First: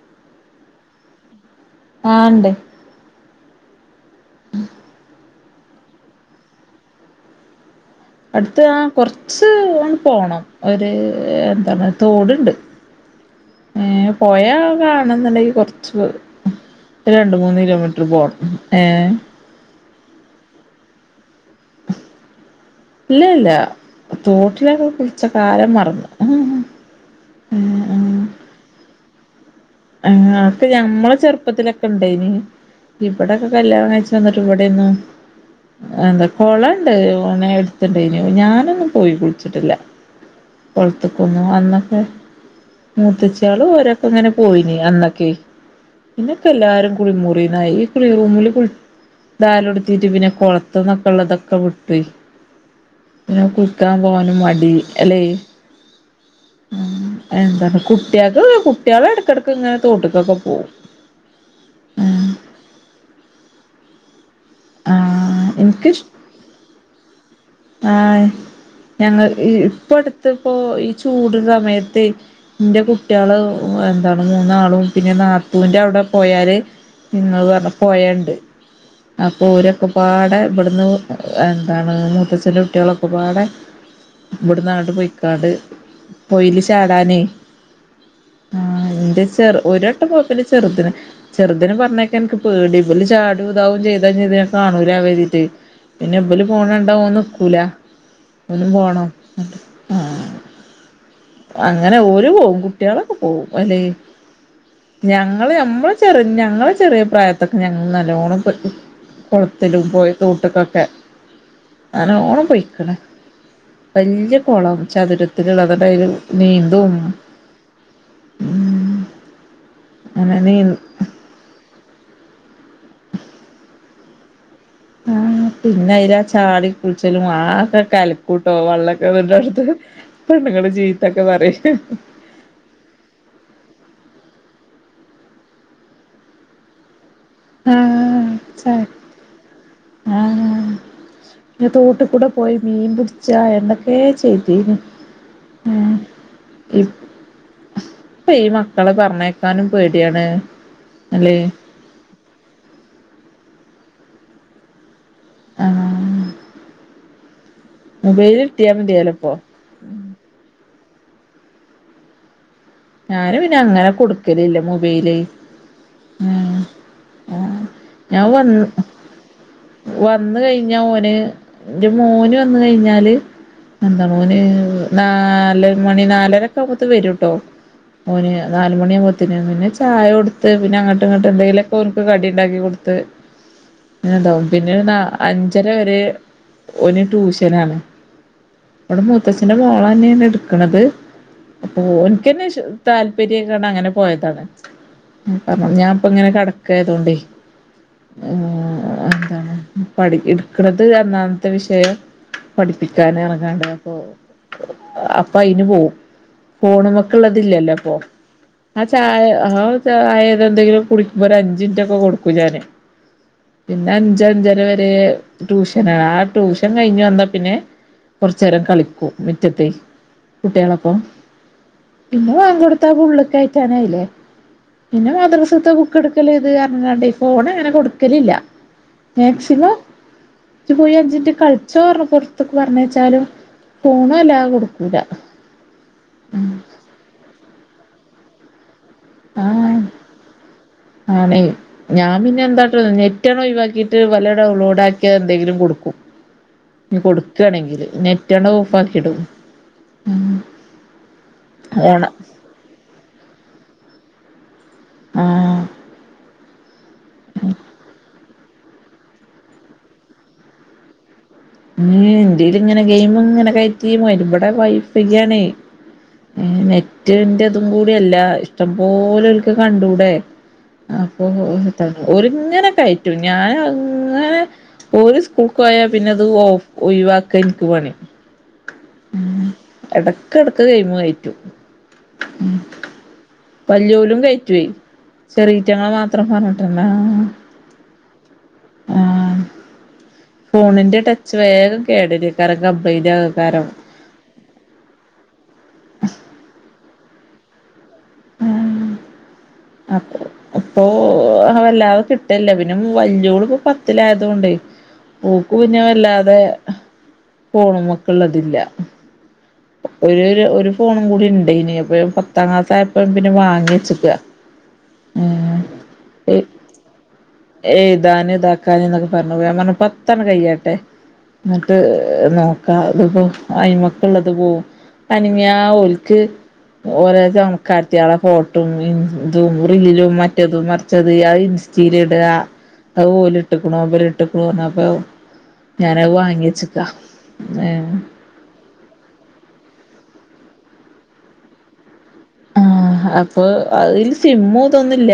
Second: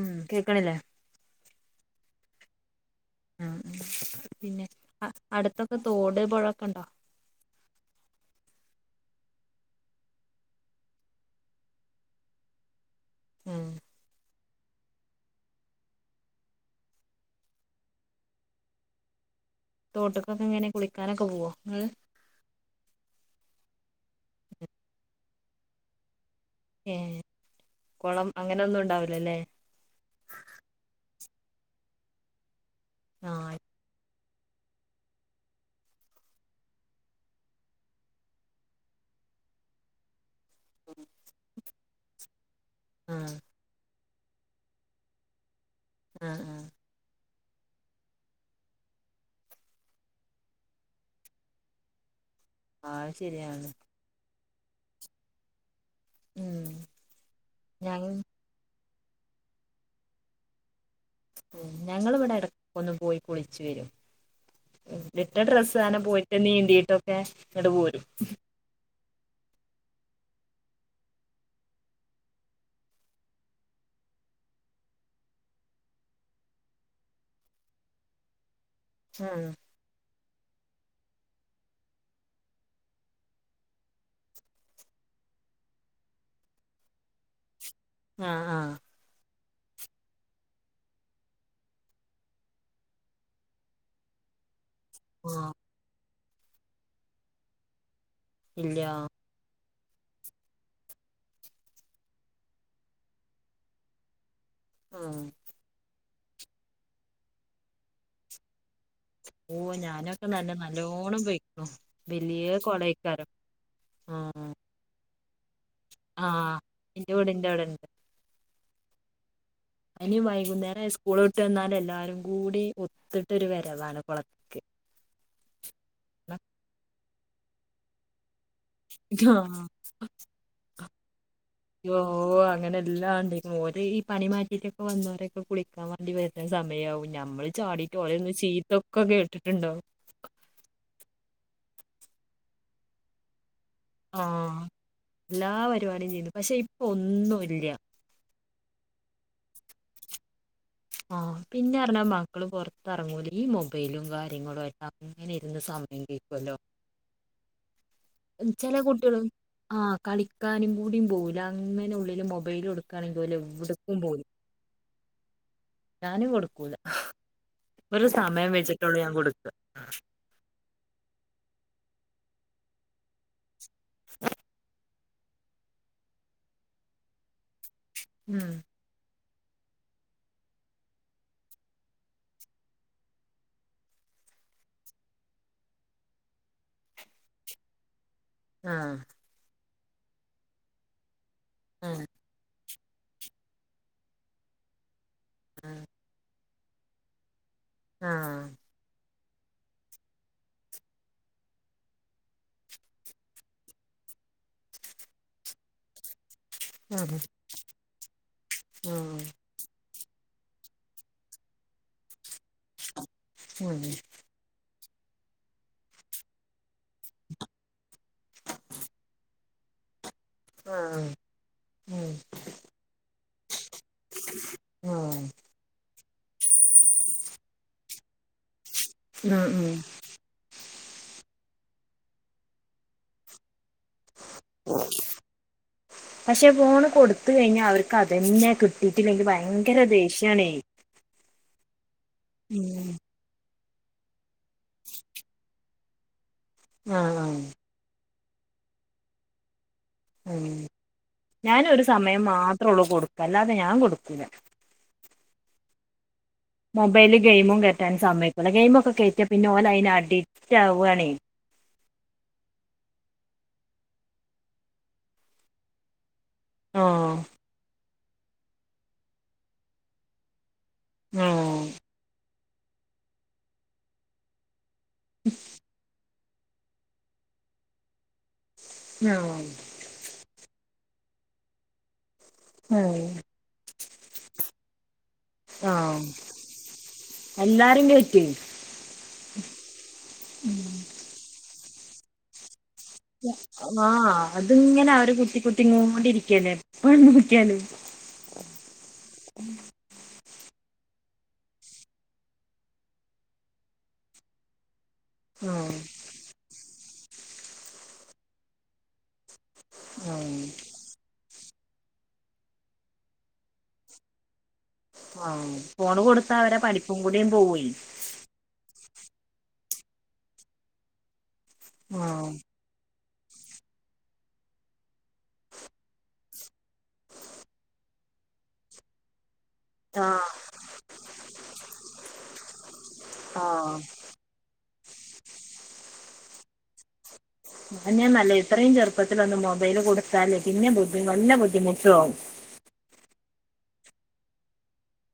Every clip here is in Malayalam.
ഉം കേക്കണില്ലേ? ആണ്ട് ഉ പിന്നെ അടുത്തൊക്കെ തോട് പുഴ ഒക്കെ ഉണ്ടോ അടുത്ത ആ കൊറച്ച് പോണം ഒരു എന്താണ് തോടുണ്ട് ഉം ഏ പുഴ കാണന്നുണ്ടെങ്കി കൊറച്ച് രണ്ട് മൂന്ന് കിലോമീറ്റർ പോണം ഏ.. തോട്ട്ക്കൊക്കെങ്ങനെ കുളിക്കാനൊക്കെ പോവോ? നിങ്ങള് ഇല്ല ഇല്ല തോട്ടിലക്കെ കുളിച്ച കാലം മറന്നു. ഏഹ് ല്ലല്ലേ അക്കെ ഞമ്മളെ ചെറുപ്പത്തിലൊക്കെ ഇണ്ടയിനി ഇവിടൊക്കെ ആഹ് കല്യാണം കഴിച്ച ന്നിട്ട് ഇവിടെന്ന് എന്താ കൊളണ്ട് ഓനെ ടുത്ത്ണ്ടയിന് ഞാനൊന്നും പോയി കുളിച്ചിട്ടില്ല. [inaudible] കൊളത്ക്കൊന്നു അന്നൊക്കെ ആഹ് മൂത്തിച്യാളും ഒരൊക്കെങ്ങനെ. പോയിനി അന്നക്കെയ് ആഹ് ഇന്നക്ക ആഹ് എല്ലാരും കുളിമുറി ഈ കുളിറൂമില് ദാലടുതീട്ട് പിന്നെ കൊളത്തന്നൊക്കെ ഉള്ള തൊക്കെ വിട്ടു അത് പിന്നെ ശരിയാണ് കുളിക്കാൻ പോവാനും മടി അല്ലേ? ഉം എന്ത ഞങ്ങ കുട്ടികക്ക് കുട്ടികൾ എട്‌ ടക്ക ഇങ്ങനെ തോട്ട്ക്കൊക്കെ പോവും. ഞങ്ങൾ ഇവിടെ എടക്കൊന്ന് പോയി കുളിച്ചു വരും. ഇട്ട ആഹ് ഡ്രസ്സ്സനെ ഇൻക്കിഷ് പോയിട്ട് നീന്തീട്ടൊക്കെ ങ്ങട് പോരും. ആഹ് ഞങ്ങൾ ഇപ്പ അടുത്ത്പ്പൊ ഈ ചൂട് സമയത്ത് ന്റെ കുട്ടിയാള്. എന്താണ് മൂന്നാളും പിന്നെ നാത്തൂന്റെ അവിടെ പോയാല് നിങ്ങൾ പറഞ്ഞ പൊയണ്ട്. ഉം അപ്പൊ ഒരൊക്കെപാടെ ഇബ്ട്‌ന്ന് എന്താണ് മൂത്തഛ ചില കുട്ടികളൊക്കെപാടെ ഇവിടെ നാട് പോയ്‌ക്കാണ്ട് പൊയീല് ചാടാനേ. ആഹ് ആഹ് ചെറു ഒരട്ടം കൊയ്പ്പില്ല ചെറുതിന് ചെറുതിനെ പറഞ്ഞയക്കാൻ ൻക്ക് പേടി ബല് ചാടും ഇതാവും ചെയ്താ കാണൂല വേദീട്ട് ആഹ് പിന്നെ ബലും പോണണ്ട ഓൻ നിക്കൂല. ഒനും ഇല്ല പോണം. ആ അങ്ങനെ ഓര് പോവും കുട്ടിയെളൊക്കെ പോവും അല്ലെ? ആഹ് ഞങ്ങള് മ്മള് ചെറി ഞങ്ങള ചെറിയ പ്രായത്തൊക്കെ ഞങ്ങ നല്ലോണം ഓ കുളത്തിലും ഞാനൊക്കെ നല്ല നല്ലോണം പോയിക്ണു. അന നല്ലോണം ണം പോയിക്കണ് ആഹ് വലിയകുളം ചതുരത്തി ളതൽ ആഹ് നീന്തും. എന്റെ വീടിന്റെ ഉം ഇനി അങ്ങനെ നീ വൈകുന്നേരം സ്കൂള് വിട്ട് വന്നാല് എല്ലാരും കൂടി ഒത്തിട്ട് വരവാണ് കുളത്തി ആ പിന്നെ അതില ചാടി കുളിച്ചലും ആകെ കല കൂട്ടോ വെള്ളമൊക്കെ വ അടുത്ത് പെണ്ണുങ്ങൾ ജീ ഓ അങ്ങനെല്ലാണ്ട് ഓര് ഈ പണി മാറ്റിയിട്ട വന്നവരൊക്കെ കുളിക്കാൻ വേണ്ടി വരുന്ന സമയ ആവും. ഞമ്മള് ചാടിട്ട് ആഹ് ഓലന്ന് ച ചീത്തൊക്കെ കേട്ടിട്ടുണ്ടാവ ഞൻ തോട്ടിൽ കൂടെ പോയി മീൻ പിടിച്ചാ എ ആഹ് എല്ലാ ഏഹ് വരുപടിം ചെയ്യുതു പക്ഷെ ഇപ്പ ഒന്നൂല്ല. അ ഈ മക്കളേ പറഞ്ഞേക്കാനും പേടിയാണ്. അല്ലേ ആഹ് പിന്നെ അറിഞ്ഞാ മക്കള് പൊറത്തിറങ്ങൂല ഈ മൊബൈലും കാര്യങ്ങളും അങ്ങനെ ഇരുന്ന് സമയം ആഹ് കഴിക്കല്ലോ മൊബൈല് കിട്ടിയാ ചെല മതിയല്ലോ കുട്ടികളും ഇപ്പൊ ആഹ് കളിക്കാനും കൂടിയും പോവല അങ്ങനെ ഉള്ളിൽ മൊബൈ ഞാന് പിന്നെ അങ്ങനെ കൊടുക്കലില്ല മൊബൈല്. ഞാനും ഉം കൊടുക്കൂല. ആഹ് ഒരു ഞാൻ സമയം വന്ന് വെച്ചിട്ടുള്ളൂ ഞാൻ കൊടുക്കുക വന്ന് കഴിഞ്ഞ ഓന് മോന് വന്ന കഴിഞ്ഞാല് എന്താ മോന് നാല് മണി നാലരൊക്കെ ആവുമ്പോത്ത വരും കേട്ടോ ഓന് ഉം നാലുമണിയാവുമ്പോ പിന്നെ ചായ കൊടുത്ത് പിന്നെ അങ്ങോട്ട ഇങ്ങോട്ട് എന്തെങ്കിലുക്കെ ഓൻക്ക് കടി ഉണ്ടാക്കി കൊടുത്ത്. ണ്ടാവും പിന്നെ അഞ്ചര വരെ ഒന് ടൂഷനാണ്. ആഹ് ഇവിടെ മൂത്തച്ഛന്റെ മോളന്നെണ് എടുക്കണത് അപ്പൊ ആഹ് ഓന്ക്കന്നെ ഇശ് താല്പര്യങ്ങനെ പോയതാണ് ഞൻപ്പ ഇങ്ങനെ കെട ഒക്കെ ആയതുകൊണ്ട് ആഹ എടുക്കണത അന്നാത്തെ വിഷയം പഠിപ്പിക്കാൻ ഇറ ങ്ങാണ്ട അപ്പൊൾ അപ്പൊ അയിന് പോകും ഫോണൊക്കെ ഇല്ലല്ലോ [unintelligible] ഉം ചായ എന്തെങ്കിലും കുടിക്കുമ്പോൾ ഒരു അഞ്ച് മിനിറ്റ് ഒക്കെ കൊടുക്കും ഞാാന് ഉം ഉം പിന്നെ അഞ്ച അഞ്ചന വരെ ട്യൂഷനണ് ആ ട്യൂഷൻ കഴിഞ്ഞു വന്ന പിന്നെ കുറച്ച നേരം കളിക്കൂ മുറ്റത്തി കുട്ടികളപ്പൊ ആഹ് ഉം പിന്നെ ബാങ്ക് കൊടുത്ത ഉള്ളക്ക് കേറ്റാൻ ആയില്ലേ പിന്നെ ഉം മദ്രസത്തെ ബുക്ക് ബുക്ക്എടുക്കല ഇത് കാരണംഫോൺ അങ്ങനെകൊടുക്കലില്ല ഉം മാക്സിമം ഉം നീപോയി അഞ്ചിട്ട് കളിച്ചോ പറഞ്ഞ പുറത്തൊക്കെ പറഞ്ഞ വച്ചാലും ഫോണ് അല്ലാ കൊടുക്കൂല പക്ഷെ ഫോണ് കൊടുത്ത കഴിഞ്ഞാൽ അവർക്ക്അത് തന്നെ [unintelligible] കിട്ടിയില്ലെങ്കിൽ ആഹ് ഭയങ്കര ദേഷ്യമാണ് ആണേ ഞാൻ പിന്നെ എന്ത് കാട്ടും നെറ്റ് ഒഴിവാക്കിയിട്ട് ഡൗൺലോഡ്എന്തെങ്കിലും കൊടുക്കും ആഹ് ആഹ് കൊടുക്കയാണെങ്കില് നെറ്റ് ആൻഡ് ഓഫാക്കി ഇടും ഉം ഞാന ഒരു അതാണ് സമയം മാത്രേ ഉള്ളൂ കൊടുക്ക അല്ലാതെ ഞാൻ കൊടുക്കൂല ആഹ മൊബൈല് ഗെയിമും കേറ്റാൻ സമ്മതിക്കൂല ഗെയിം ഒക്കെ കേറ്റിയാൽ ഗെയിംപിന്നെ ഓന് അഡിക്റ്റ് ആവുകയാണ് ഇതിൽ ഇങ്ങനെ ഗെയിം ഇങ്ങനെ കേറ്റി [unintelligible] ഇവിടെ വൈഫൈ ആണ് ആഹ് നെറ്റിന്റെ അതും കൂടിയല്ല ഇഷ്ടംപലെ ഒക്ക് കണ്ടൂടെ അപ്പ.. ആഹ് [unintelligible] ഓല് ഇങ്ങനെ കയറ്റും ഞാൻ അങ്ങനെ.. ഒരു സ്കൂക്ക് പോയാൽ പിന്നെ അത് ഒഴിവാക്കാൻ എനിക്ക് പണി ആ എടുക്കെടുക്ക് ഗെയിം കയറ്റും ആഹ് വെല്ലിയോലും കേറ്റും ചെറിയ തങ്ങളെ ആഹ് മാത്രം പറഞ്ഞിട്ട് എല്ലാരും കേറ്റുവേ [unintelligible] ഫോണിന്റെ ടച്ച് വേഗം കേടു വരും ആഹ അതിങ്ങനെ അവര് കുത്തി കുത്തിങ്ങോണ്ടിരിക്കനേ [unintelligible] അപ്പെ അപ്പൊ വല്ലാതെ കിട്ടല്ല പിന്നെ യോള് പത്തിൽ ആയതുകൊണ്ട് ഓക്ക് ആഹ് വല്ലാതെ ഫോണൊക്കെ ഇതില്ല ഒരു ആഹ് ഒരു ഫോണും കൂടി [unintelligible] ഇനിയിപ്പോ പത്താം ക്ലാസ്സ ആയപ്പോഴും പിന്നെ വാങ്ങിവെച്ചക്കുവ ആഹ ഫോണ് കൊടുത്ത അവരെ പഠിപ്പും കൂടി എഴുതാന് ഇതാക്കാൻ പറഞ്ഞാണ്ട് ഞാൻ പറഞ്ഞുപത്ത കഴിയട്ടെ എന്നിട്ട് ആഹ് നോക്കാം അതിപ്പോ അയിമക്കളുള്ളത് പോകവും അനങ്ങ ആ ഒക്ക് ഓരോ [unintelligible] ഫോട്ടോസും [unintelligible] [unintelligible] ആഹ് മറ്റത മറച്ചത്- ഇൻ സ്റ്റൈൽ [unintelligible] അത് ഓല് ആഹ് ഇട്ടിണോ [unintelligible] [unintelligible] ഞാനത് വാങ്ങിയ ചക്ക അത് തന്നെ നല്ലത് എത്രയും ചെറുപ്പത്തിൽ തന്നെ മൊബൈൽ കൊടുത്താൽ പിന്നെ ബുദ്ധിമുട്ടാവും [unintelligible] അപ്പോൾ അതിൽ സിം ഒന്നുമില്ല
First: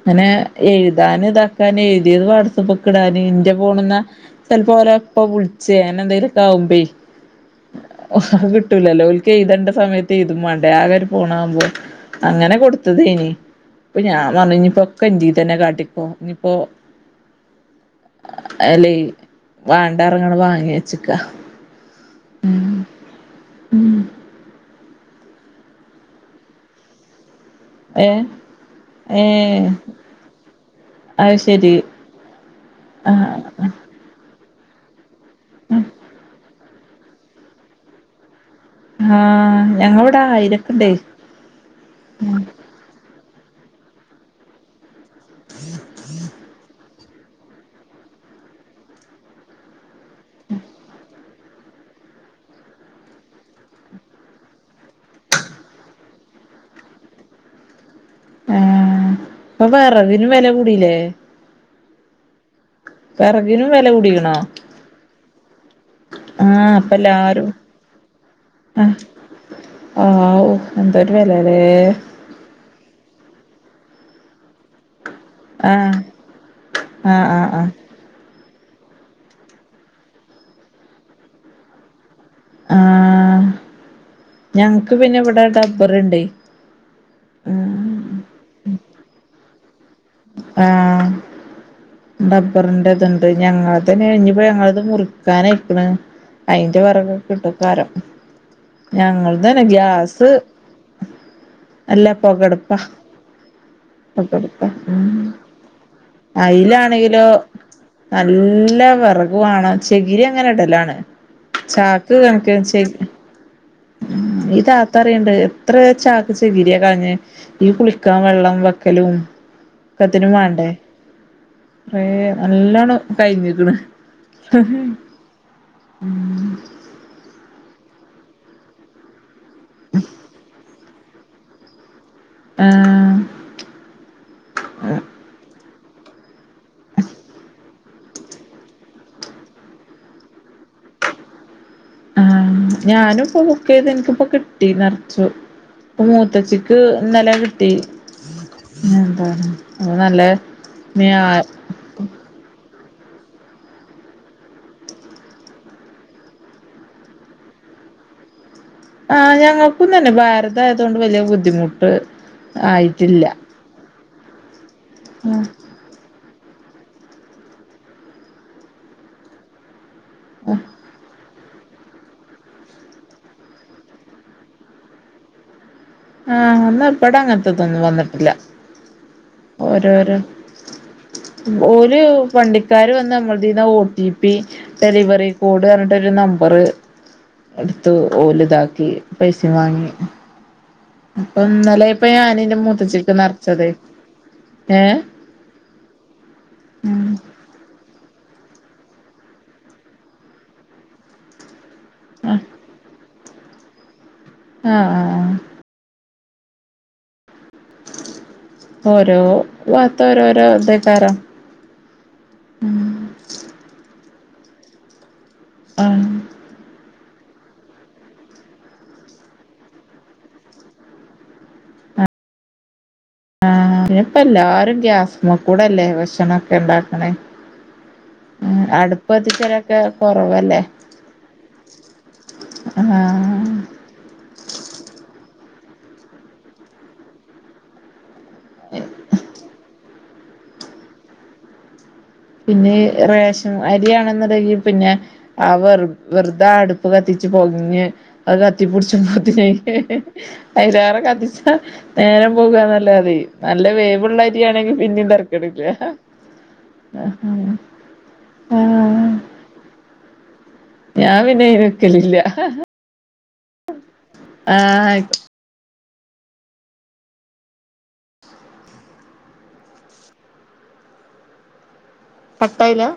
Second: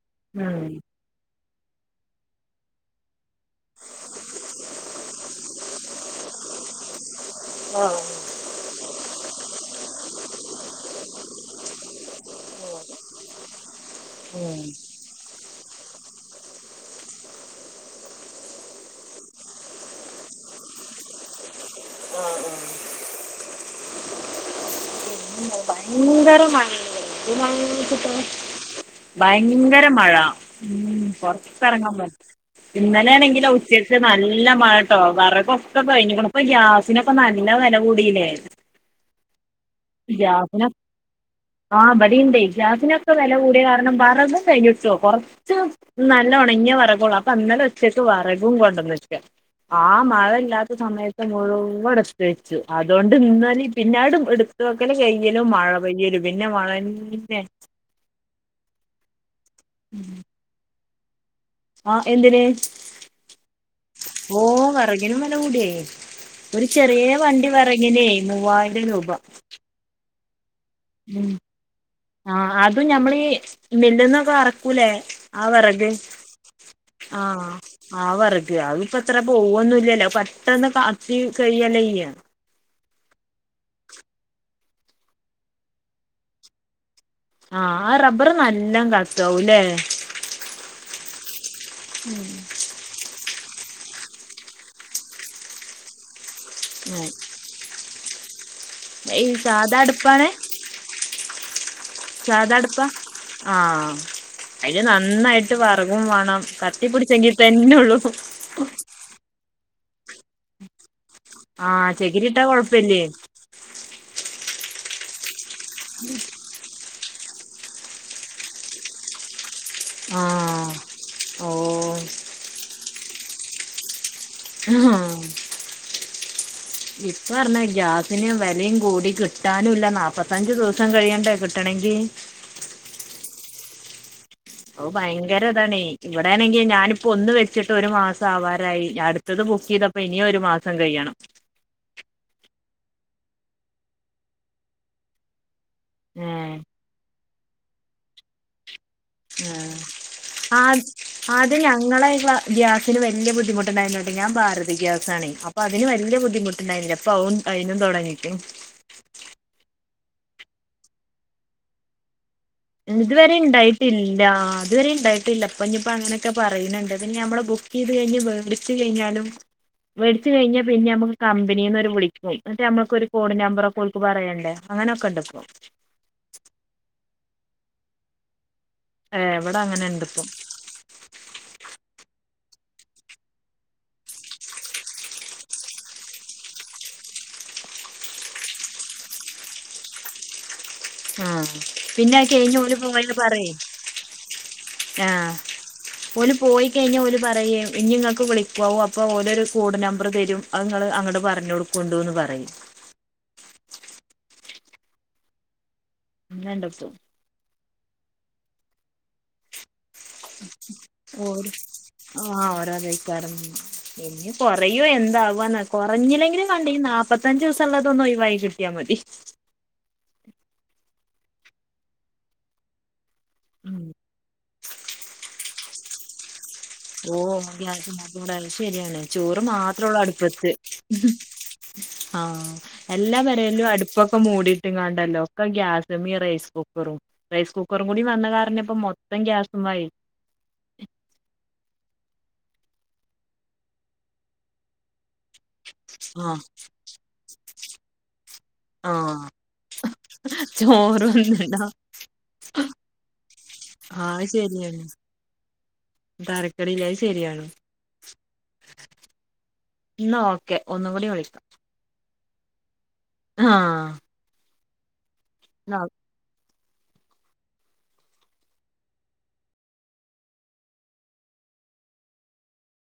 ഇങ്ങനെ ഉം എഴുതാന് [unintelligible] എഴുതിയത് വാട്സ്ആപ്പ് വിടാൻ എന്റെ ഫോണിൽ ഓലപ്പ വിളിച്ചു എന്തെങ്കിലുമൊക്കെ ആഹ് [unintelligible] [inaudible] എഴുതേണ്ട സമയത്ത് ഇതും വേണ്ടേ ആകെ ഒരു ഫോണും ! [unintelligible] അങ്ങനെ ഫോൺ ആവുമ്പോൾ കൊടുത്തത് ഇനി ഇപ്പൊ ഉം ഞാൻ ഒക്കെ എന്ന്ത് തന്നെ കാട്ടിക്ക ഇനിയിപ്പോൊ അല്ലേ വേണ്ട എന്ന് പറഞ്ഞു വാങ്ങി വെച്ച [inaudible] [unintelligible] വെച്ചിട്ടാ ഏ ഭയങ്കര മഴ അത് ശെരി പൊറത്തെറങ്ങാൻ പാറ്റ് ആഹ് ഇന്നലെയേലേണെങ്കിലോ ഉച്ചക്ക് നല്ല ഇല്ല മഴട്ടോ വറെകൊക്കെ കഴിഞ്ക്ക് ണ് ഇപ്പൊ ഗ്യാസിനൊക്കെ നല്ല വില കൂടില്ലേ? ആ ഗ്യാസിനോക്ക് ആ ഇബടിണ്ടേയ് ഗ്യാസിനൊക്കെ വല കൂടിയ കാരണം വറകും കഴിഞ്ഞുട്ടോ കൊറച്ച് നല്ലോണങ്ങിയ വറകെള്ളു. അ പ്പ ഇന്നലെ ഉച്ചക്ക് വറകും കൊണ്ടന്ന് ട്ടില്ല ആ മഴ ഇല്ലാത്ത സമയത്ത് ത് മുഴുവൻ ഇടത്ത് വെച്ചു അതോണ്ട് ഇന്നാലിം പിന്നാടും എട് ഇത് വെക്കലും കയ്യലും മഴ പെയ്യലും പിന്നെ മഴന്നെ. ഏ ഇപ്പൊ വറകിനും വെല കൂടില്ലേ? ആ എന്തിന് വെറക്നു ഓ വെറകിനും കൂടിയേ ഒരു ആഹ് ഇപ്പ ചെറിയ വണ്ടി എല്ലാരും വെറകിനെയ് മൂവായിരം രൂപ. ആ വൂ എന്തൊരു ഉം വെലലേ? ആഹ് അതും ഞമ്മളീ മില്ല്ന്നൊക്കെ അറക്കൂലേ ആ വറക് ആഹ് ആഹ് ആ വർക്. അഹ്ഞ്ഞിപ്പത്രേ പോവൊന്നും ഇല്ലല്ലോ പെട്ടെന്ന് കത്തി കയ്യല്ലേ യ്യ. ആഹ് ഞങ്ങക്ക് പിന്നെ ഇവിടെ ഡബ്ബർഇണ്ടേയ്. ആ ആ റബ്ബർ നല്ലോം കത്താവുംലെ? ആഹ് ഡബ്ബറിന്റെ ഇത്ണ്ട്. ത് ഞങ്ങൾ ത്ന് ഇഞ്ഞിപ്പോ ഞങ്ങളത് മുറിക്കാനയ്ക്കണ് അയിന്റെ ഉം. വെറക് കിട്ടോയ്ക്കാരിം. ഈ ഞങ്ങൾത്നെ സാധാ അടുപ്പാണ് ഗ്യാസ് അല്ല സാധാ പൊകടുപ്പ. അടുപ്പാ ആഹ് അതിന് നന്നായിട്ട് വിറകും വേണം അയ്ലാണെങ്കിലോ കത്തിപ്പിടിച്ചെങ്കി തന്നെ ഉള്ളൂ നല്ല വെറകുവാണ്. ചെകിരി അങ്ങനെടലാണ് ആഹ് ചാക്ക് ചകിരിയിട്ടാ കണക്കിന് ചെ കൊഴപ്പല്ലേ താത്ത പറയ്ണ്ട് എത്ര ചാക്ക് ചെകി രിയ. കളഞ് ഈ കുളിക്കാൻ വെള്ളം വെക്കലും. ഒക്കത്തിനും വാണ്ടേ ആഹ് ഓ കൊറെ നല്ലോണം കഴിഞ്ഞക്ക്ണ്. ആഹാ. [inaudible] ഇപ്പ പറഞ്ഞാ ഗ്യാസിന് വിലയും കൂടി കിട്ടാനുല്ല നാല്പ്പത്തഞ്ചു ദിവസം സം കഴിയേണ്ടേ കിട്ടണെങ്കിൽ? ആഹ് ഭയങ്കര ഇതാണേ ഇവിടെയാണെങ്കിൽ ഞാനിപ്പോ ഒന്ന് ഇവടെണെങ്കിൽ ഞാനിപ്പോ ഒന്ന് വെച്ചിട്ട് ഒരു മാസം ആവാരായി ഞ ടുത്തത് ബുക്ക് ചെയ്തപ്പോ ഇനി ഒരു മാസം കഴിയണം. [inaudible] ആഹ് ഞാനും ഇപ്പൊ ബുക്കെയ്യ്ത് എനിക്കിപ്പോ കിട്ടി നെർച്ചു ഇപ്പോ ഏഹ് മൂത്തച്ചിക്ക് ന്നലെ [inaudible] ആ ആദ് മേ അത് ഞങ്ങളൊ ഗ്ലാ ഗ്യാസ് അതിന് വെല്യാ ബുദ്ധിമുട്ടുണ്ടായിരുന്നുട്ടോ ഞാൻ ഭാരത ഗ്യാസ്സണേ അപ്പൊ അതിന് വല്ല്യ ബുദ്ധിമുണ്ടായിരുന്നില്ല ഇപ്പവും അയ്‌നും തോ തുടങ്ങിക്കും. ഇക്കും തന്നെ ഭാരത് ആയതോണ്ട് വല്ല്യാ ബുദ്ധിമുട്ട്. ഇത് ആയിട്ടില്ല വരെ ഇണ്ടായിട്ടില്ല ഇത് വരെ ഇണ്ടായിട്ടില്ല ആഹ് ഇപ്പഞ്ഞിപ്പോ അങ്ങനെ ക്കെ പറയ്ണണ്ട് പിന്നെ ഞമ്മൾ ബുക്കീത് ചെയ്ത് കഴിഞ് വേടിച്ച് കഴിഞ്ഞാലും വേടിച്ച് കഴിഞ്ഞ ആഹ് പിന്നെ നമ്മ കമ്പനീന്നോർ വിളിക്കും ന്നിട്ട് നമ്മൾക്ക് ഒരു കോഡിന്റെ നമ്പറൊക്കെ പറയണ്ടേ അങ്ങനെയൊക്കെ ഇണ്ട്പ്പോ. ആഹ ഇന്നബടെ അങ്ങനത്തതൊന്നും വന്നിട്ടില്ല. ഇവിടെ അങ്ങനെ ഉണ്ട് ഓരോരോ ഇപ്പം ഓല്. വണ്ടിക്കാര് വന്ന് നമ്മൾ ഇതീന്ന് O T P delivery code പറഞ്ഞിട്ട് ഒരു നമ്പറ് എടുത്ത് ഒ ഓല് ഇതാക്കി പൈസേം വാങ്ങി അപ്പൊ ആഹ് ഇന്നലെ ഇപ്പ പിന്നെ എനിക്ക് ഞാന് ഇന്റെ കയഞ്ഞ് പോലും മൂത്തച്ചിക്ക് പോകാന് പറയ് നറച്ചതേ ഏഹ് ആ ഓല് പോയിക്കഴിഞ്ഞാ ഉം ഓല് പറയും ഇനി ഇങ്ങക്ക് വിളി വവും അപ്പൊ ഓരോരു കോഡ് നമ്പർ തരും അത് അങ്ങള് അങ്ങട് പറഞ്ഞ് കൊടുക്കുണ്ടു എന്ന് പറയും അ ആഹ് ആഹ് ഇനി രണ്ടെവസം ഓരോ വാർത്ത ഓരോരോ ഇതാ ഓര് ആ ഓരോരോ [unintelligible] ഇനി കൊറയോ എന്താ വന്നാ ആഹ് കൊറഞ്ഞില്ലെങ്കിലും കണ്ടാ ഈ നാല്പ്പത്തഞ്ച് ദിവസമള്ളതൊന്നു ഒഴി വായി കിട്ടിയാ മതി ഉം ആഹ് ഇനിപ്പ എല്ലാരും ഗ്യാസ്മ കൂടല്ലേ ഭക്ഷണം ഓഹ് ഗ്യസമകൂടെ അത് ശരിയാണ് അടുപ്പ് ചോറ് കത്തിക്കലൊക്കെ മാത്രേ ഉള്ളൂ അടുപ്പത്ത് കൊറവല്ലേ ഉം ഹും ആ എല്ലാം ആഹ് പെരേലും അടുപ്പൊക്കെ മൂടീട്ടും കണ്ടല്ലോ ഒക്കെ ഗ്യാസ് സെമിറൈസ് കുക്കറും റൈസ് കുക്കറും കൂടി വന്ന കാരണം ഇപ്പോ മൊത്തം ഗ്യാസും ആയി [inaudible] പിന്നെ റേഷൻ അരിയാണെന്നുടെങ്കി പിന്നെ ആ വെറു ആഹ് വെറുതെ അടുപ്പ് കത്തിച്ച് പൊകഞ്ഞ് അത് കത്തിപ്പുടിച്ചും ആഹ് അതിനെ ഹേ ഹേ അയ്ലേറെ കത്തിച്ച ഹ് ചോറൊന്നുണ്ടാ നേരം പോകു കാന്നല്ലാതെ നല്ല ആഹ് വേവുള്ള അരിയാണെങ്കി പിന്നീ ടെറക്കണില്ല ഹാ ഹാ താരക്കടി ശരിയാണ് ആഹ് എന്നാ ഓക്കെ ഒന്ന്കൂടി വിളിക്കാം ഇല്ല ഹ ഹ ങ്ഹാ ആ റ്റ് നൗവ് കട്ടായില്ല